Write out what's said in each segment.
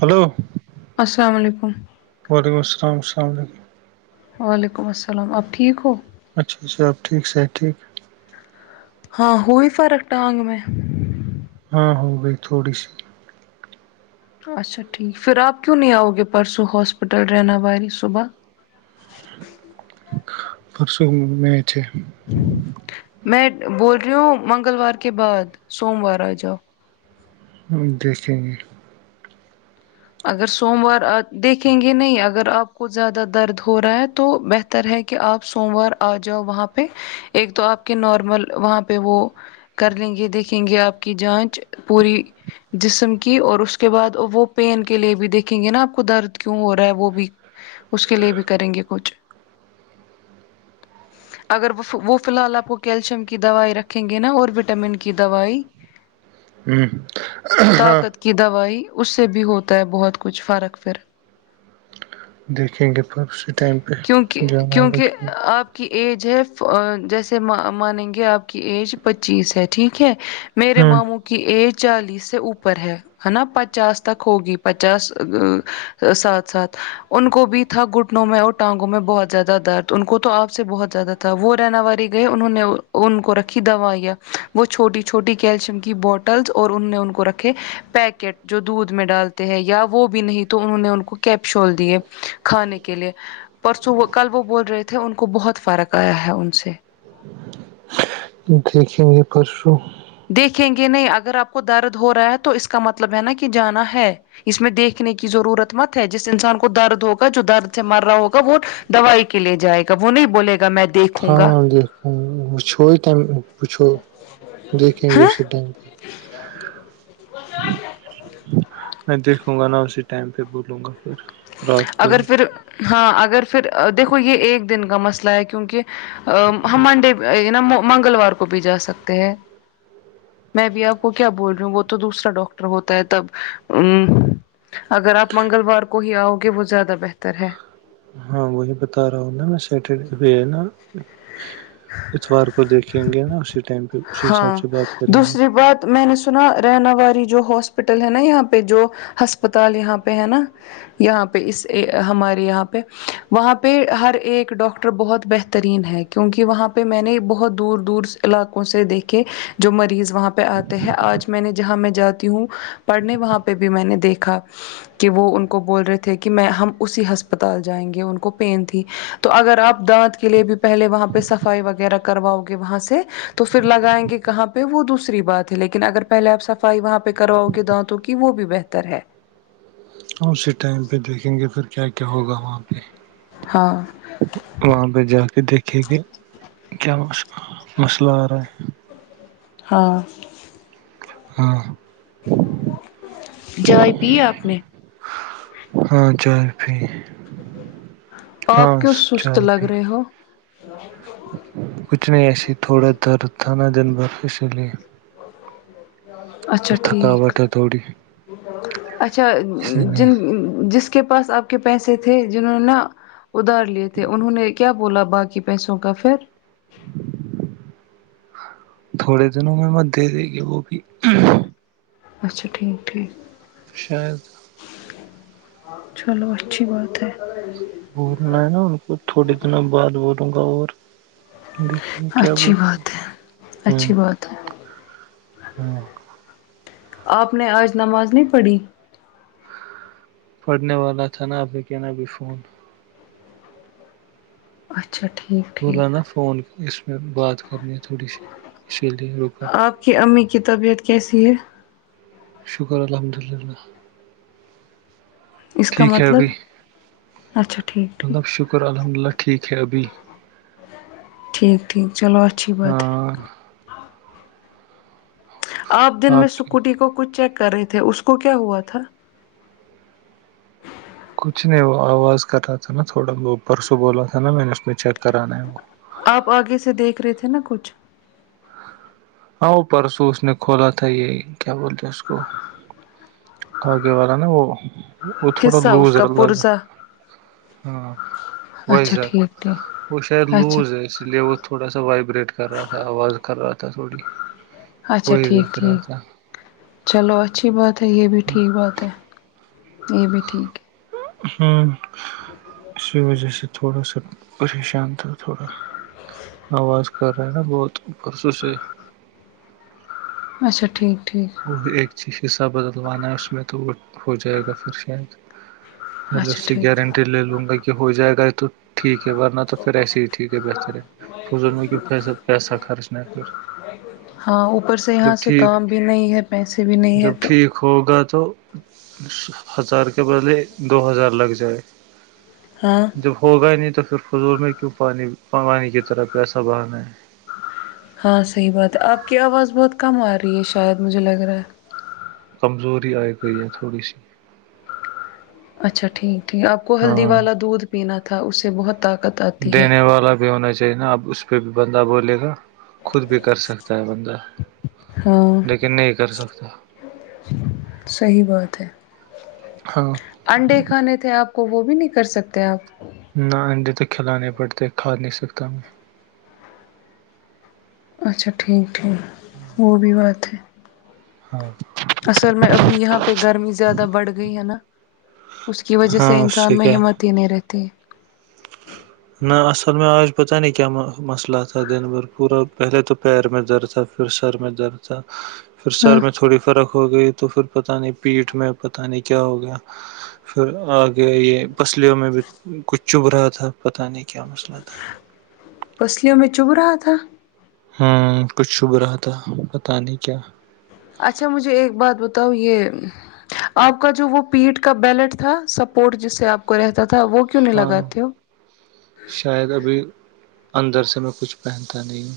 hello السلام علیکم وعلیکم السلام السلام علیکم وعلیکم السلام آپ ٹھیک ہو اچھا اچھاب ٹھیک ہے ٹھیک [unintelligible] ہاں ہوئی فرق ٹانگ میں ہاں ہو گئی تھوڑی سی اچھا ٹھیک پھر آپ کیوں نہیں آؤ گے پرسوں ہاسپٹل رہنا والاری صبح پرسوں م میں تھ [unintelligible] میں بول رہی ہوں منگلوار کے بعد سوموار آ جاؤ دیکھیں گے اگر سوموار دیکھیں گے نہیں اگر آپ کو زیادہ درد ہو رہا ہے تو بہتر ر ہے کہ آپ سوموار آ جاؤ وہاں پہ ایک تو آپ کے نارمل وہاں پہ وہ کر لیں گے دیکھیں گے آپ کی جانچ پوری جسم کی اور اس کے بعد وہ پین کے لیے بھی دیکھیں گے نا آپ کو درد کیوں ہو رہا ہے وہ بھی اس کے لیے بھی کریں گے کچھ [unintelligible] اگر وہ وہ فی الحال آپ کو کیلشیم کی دوائی رکھیں گے نا اور وٹامن کی دوائی [unintelligible] ہوں ہاں طاقت کی دوائی اس سے بھی ہوتا ہے بہت کچھ فرق پھر دیکھیں گے پر اسی ٹائم پہ کیونکہ جانا ہوا کیونکہ کی آپ کی ایج ہے جیسے مانیں گے آپ کی ایج پچیس ہے ٹھیک ہے میرے ہ ماموں کی ایج چالیس سے اوپر ہے ہے نا پچاس تک ہوگی پچاس سات سات ان کو بھی تھا گھٹنوں میں اٹ ٹانگوں میں بہت زیادہ درد ان کو توپ سے بہت زیادہ تھا وہ رنا والاریی گئے انہوں نے ان کو رکھی دوائیاں وہ چھوٹی چھوٹی کیلشیم کی بوٹلس اور ان نے ان کو رکھے پیکٹ جو دودھ میں ڈالتے ہیں یا وہ بھی نہیں تو انہوں نے ان کو کیپشول دیے کھانے کے لیے پرسوں کل وہ بول رہے تھے ان کو بہت فرق آیا ہے ان سے دیکھیں گے پرسوں دیکھیں گے نہیں اگر آپ کو درد ہو رہا ہے تو اس کا مطلب ہے نا کہ جانا ہے اس میں دیکھنے کی ضرورت مت ہے جس انسان کو درد ہوگا جو درد سے مر رہا ہوگا وہ دوائی کے لیے جائے گا وہ نہیں بولے گا میں دیکھوں گا ہاں د وہچو ہیم پچھو دیکھیں گے اسے ڈھینگ پہ میں دیکھوں گا نا اسی ٹائم پہ بولوں گا پھر رات کو اگر ہی پھر ہاں اگر پھر دیکھو یہ ایک دن کا مسئلہ ہے کیونکہ ا ہم منڈے نا منگلوار کو بھی جا سکتے ہیں میں بھیب آپ کو کیا بول رہی ہوں وہ تو دوسرا ڈاکٹر ہوتا ہے تب ا اگر آپ منگلوار کو ہی آؤ گے وہ زیادہ بہتر ہے ہاں وہی بتا رہا ہوں نا سیٹرڈے ہوئے ہے نا اتوار کو دیکھیں گے نا اسی ٹائم پہ اسی حساب ہاں سے بات کریں گے دوسری بات میں نے سنا رہنااواری جو ہاسپٹل ہے نا یہاں پہ جو ہسپتال یہاں پہ ہے نا یہاں پہ اس ہمارے یہاں پہ وہاں پہ ہر ایک ڈاکٹر بہت بہترین ہے کیونکہ وہاں پہ میں نے بہت دور دور علاقوں سے دیکھیں جو مریض وہاں پہ آتے ہیں آج میں نے جہاں میں جاتا ہوں پڑھنے وہاں پہ بھی میں نے دیکھا کہ وہ ان کو بول رہے تھے کہ میں ہم اسی ہسپتال جائیں گے ان کو پین تھی تو اگر آپ دانت کے لیے بھی پہلے وہاں پہ صفائی وغیرہ کرواؤ گے وہاں سے تو تو پھر لگائیں گے کہاں پہ وہ دوسری بات ہے لیکن اگر پہلے آپ صفائی وہاں پہ کرواؤ گے دانتوں کہ وہ بھی بہتر ہے اسی ٹائم پہ دیکھیں گے پھر کیا کیا ہوگا وہاں پہ ہاں وہاں پہ جا کے دیکھے کہ کیا مس مسئلہ آ رہا ہے ہاں ہاں جچ پیا آپنے ہاں چائے پی ہاں چائے پی ہو ہ کچھ نہیں ایسی تھوڑا درد تھا نا دن بھر اسی لیے اچھا کچھ ٹھیک تھکاوٹ ہے تھوڑی اچھا اسی لیے جن جس کے پاس آپ کے پیسے تھے جنہوں نا ادھار لیے تھے انہوں نے کیا بولا باقی پیسوں کا پھر تھوڑے دنوں میں مت دے دے گے وہ بھی اچھا ٹھیک ٹھیک شاید چلو اچچھی بول تھے بولنا ہے نا ان کو تھوڑے دنوں بعد بولوں گا اور دیکھیں گ کیا اچھی بولتی بات ہے ہ اچھی بات ہے ہاں آپ نے آج نماز نہیں پڑھی پڑھنے والا تھا نا ابھی کیا ن ابھی فون اچھا ٹھیک بوول ٹھیک نا فون اس میں بات کرنی ہے تھوڑی سی اسی لیے رکا آپ کی امی کی طبیعت کیسی ہے شکر الحمد للہ اس کا ٹھیک ہے ابھی مطلب اچھا ٹھیک ٹھیک مطلب شکر الحمد اللہ ٹھیک ہے ابھی ٹھیک ٹھیک چلو اچھ ہاں آپ دن میں اسکوٹی کو کچھ چیک کر رہے تھے اس کو کیا ہوا تھا کچھ نہیں وہ آواز کر رہا تھا نا تھوڑا ب پرسوں بولا تھا نا میں نے اس میں چیک کرانا ہے وہ آپ آگے سے دیکھ رہے تھے نا کچھ ہاں وہ پرسوں اس نے کھولا تھا یہی کیا بولتے اس کو آگے والا نا وہ وہ تھوڑا حصہ اس لوز کا الگ پرزا ہاں اچھا وائزر ٹھیک ٹھیک وہ شاید اچھا لوز ہے اس لیے وہ تھوڑا سا وائبریٹ کر رہا تھا آواز کر رہا تھا تھوڑی اچھا وہی ٹھیک دیکھ رہا ٹھیک تھا چلو اچھی بات ہے یہ بھی ٹھیک بات ہے یہ بھی ٹھیک ہے اسی وجہ س تھوڑا سا پریشان تھا تھوڑا آواز کر رہا ہے نا بہت پرسوں سے اچھا ٹھیک ٹھیک وہ ایک چیز حصہ بدلوانا ہے اس میں تو وہ ہو جائے گا پھر شاید پہلے اس اچھا سے ٹھیک ٹھیک گارنٹی لے لوں گا کہ ہو جائے گا یہ تو ٹھیک ہے ورنہ تو پھر ایسے ہی ٹھیک ہے بہتر ہے فضون میں کیی پیسا خرچ نہ کر ہاں اوپر سے یہاں سے کام بھی نہیں ہے پیسے بھی نہیں ہے جب تو ٹھیک ہوگا تو ہزار کے بدلے دو ہزار لگ جائے ہاں جب ہوگا نہیں تو پھر فضول میں کیوں پانی پانی کی طرح پیسا بہانا ہے ہاں صحیح بات ہے آپ کی آواز بہت کم آ رہی ہے شاید مجھے لگ رہا ہے کمزوری آئے گئی ہے تھوڑی سی اچھا ٹھیک ٹھیک آپ کو ہلدی ہاں والا دودھ پینا تھا اس سے بہت طاقت آتی ہے دینے والا بھی ہونا چاہیے نا اب اس پہ بھی بندہ بولے گا خود بھی کر سکتا ہے بندہ لیکن نہیں کر سکتا صحی بات ہے ہاں انڈے کا کھانے تھے آپ کو وہ بھی نہیں کر سکتے آپ نہ انڈے تو کھلانے پڑتے کھا نہیں سکتا میں اچھا ٹھیک ٹھیک وہ بھی بات ہے ہاں اصل میں ابھی یہاں پہ گرمی زیادہ بڑھ گئی ہے نا اس کی وجہ ہاں سے اس انسان میں کیا ہمت ہی نہیں رہتی نہ اصل میں آج پتاہ نہیں کیا مسئلہ تھا دن بھر پورا پہلے تو پیر میں درد تھا پھر سر میں درد تھا پھر ہاں سر میں تھوڑی فرق ہو گئی تو پھر پتاہ نہیں پیٹ میں پتا نہیں کیا ہو گیا پھر آگے یہ پسلیوں میں بھی کچھ چب رہا تھا پتہ نہیں کیا مسئلہ تھا پسلیوں میں چبھ رہا تھا ہ کچھ چھبھ رہا تھا پتاہ نہیں کیا اچھا مجھے ایک بات بتاؤ یہ آپ کا جو وہ پیٹ کا بیلٹ تھا سپورٹ جس سے آپ کو رہتا تھا وہ کیوں نہیں ہاں لگاتے ہو شاید ابھی اندر سے میں کچھ پہنتا نہیں ہوں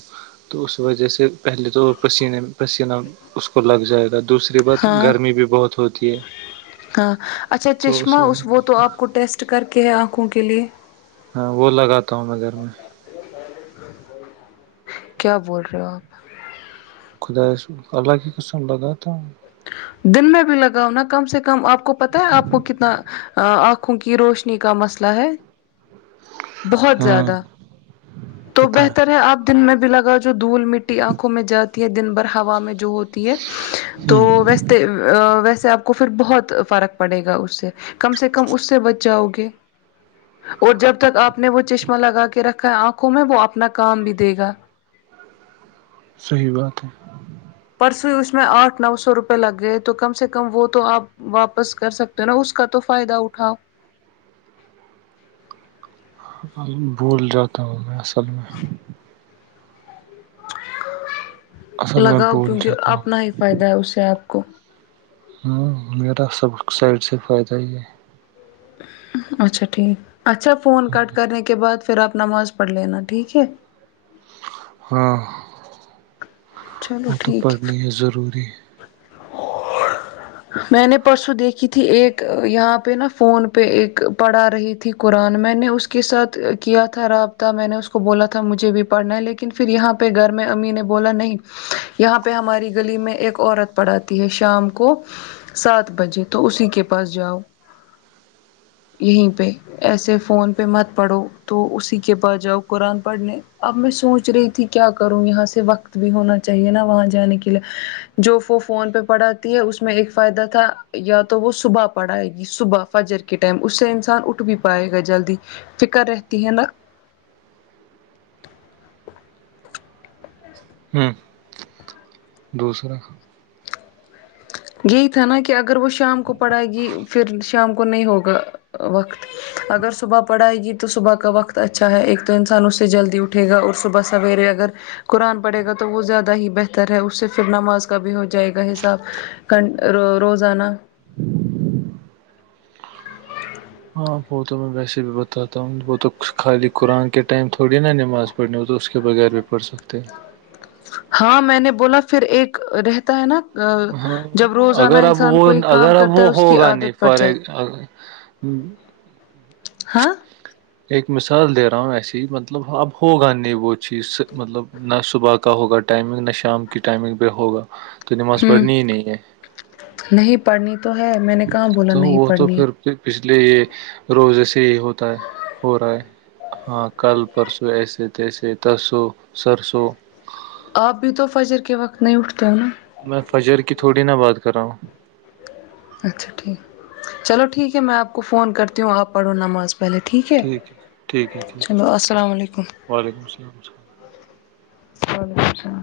تو اس وجہ سے پہلے تو پسینے پسیینہ اس کو لگ جائے گا دوسری بات ہاں گرمی بھی بہت ہوتی ہے ہاں اچھا تو چشمہ میں اس وہ تو اپ کو ٹیسٹ کر کے انکھوں کے لیے ہاں وہ لگاتا ہوں میں گھر میں کیا بول رہے ہو آپ خدا الگ ہی قسم بتاتا ہوں دن میں بھی لگاؤ نا کم سے کم آپ کو پتا ہے آپ کو کتنا آنکھوں کی روشنی کا مسئلہ ہے بہت ہاں زیادہ تو پتا بہتر ہے آپ دن میں بھی لگاؤ ج دھول مٹی آنکھوں میں جاتی ہے دن بھر ہوا میں جو ہوتی ہے تو ہ ویسے ویسے آپ کو پھر بہت فرق پڑے گا اس سے کم سے کم اس سے بچ جاؤ گے اور جب تک آپ نے وہ چشمہ لگا کے رکھا ہے آنکھوں میں وہ اپنا کام بھی دے گا صحیح بات ہے پرسو ہی اس میں آٹھ نو سو روپے لگ گئے تو کم سے کم وہ تو آپ واپس کر سکتے ہو نا اس کا تو فائدہ اٹھاؤ بھول جاتا ہوں میں اصل میں اصل میں لگاؤ بھول کیونکہ جاتا ہوں اپنا ہی فائدہ ہے اسے آپ کو ہاں میرا سب سائڈ سے فائدہ ہی ہے اچھا ٹھیک اچھا فون کٹ کرنے کے بعد پھر آپ نماز پڑھ لینا ٹھیک ہے ہاں چلو وہ تو ٹھیک پڑھنی ہے ضروری میں نے پرسوں دیکھی تھی ایک یہاں پہ نہا فون پہ ایک پڑھا رہی تھی قرآن میں نے اس کے ساتھ کیا تھا رابطہ میں نے اس کو بولا تھا مجھے بھی پڑھنا ہے لیکن پھر یہاں پہ گھر میں امی نے بولا نہیں یہاں پہ ہماری گلی میں ایک عورت پڑاتی ہے شام کو سات بجے تو اسی کے پاس جاؤ یہیں پہ ایسے فون پہ مت پڑھو تو اسی کے پاس جاؤ قرآن پڑھنے اب میں سوچ رہی تھی کیا کروں یہاں سے وقت بھی ہونا چاہیے نا وہاں جانے کے لیے جو وہ فون پہ پڑھاتی ہے اس میں ایک فائدہ تھا یا تو وہ صبح پڑھائے گی صبح فجر کے ٹائم اس سے انسان اٹھ بھی پائے گا جلدی فکر رہتی ہے نا ہوں دوسرا یہی تھا نا کہ اگر وہ شام کو پڑھائے گی پھر شام کو نہیں ہوگا وقت اگر صبح پڑھائے گی تو صبح کا وقت اچھا ہے ایک تو انسان اس سے جلدی اٹھ ٹھیک ہے اور صبح سویرے اگر قرآن پڑھے گا تو وہ زیادہ ہی بہتر ہے اس سے پھر نماز کا بھی ہو جائے گا حساب کنو روزانہ [unintelligible] ہاں وہ تو میں ویسے بھی بتاتا ہوں وہ تو خالی قرآن کے ٹائم تھوڑی نا نماز پڑھنے و تو اس کے بغیر بھی پڑھ سکتے ہیں ہاں میں نے بولا پھر ایک رہتا ہے نا ہاں جب روزانہ اگر اب انسان وہ کوئی کام اگر اب کرتا ہے وہ اس کی ہوگا نہیں عادت پڑ فار جاٹی ہا ایک مثال دے رہا ہوں ایسے ہی مطلب اب ہوگا نہیں وہ چیز مطلب نہ صبح کا ہوگا ٹائمنگ نہ شام کی ٹائمنگ پہ ہوگا تو نماز ہوں پڑھنی ہی نہیں ہے نہیں پڑھنی تو ہے میں نے کہاں بولا تو نہیں وہ تو پڑھنی ہے پھر پچھلے یہ روز سے یہی ہوتا ہے ہو رہا ہے ہاں کل پرسوں ایسے تیسے ترسو سرسوں آپ بھی تو فجر کے وقت نہیں اٹھتے ہو نا میں فجر کی تھوڑی نا بات کر رہا ہوں اچھا ٹھیک چلو ٹھیک ہے میں آپ کو فون کرتی ہوں آپ پڑھو نماز پہلے ٹھیک ہے ٹھیک ہے ٹھیک چلو ہے السلام علیکم وعلیکم السلام وعلیکم السلام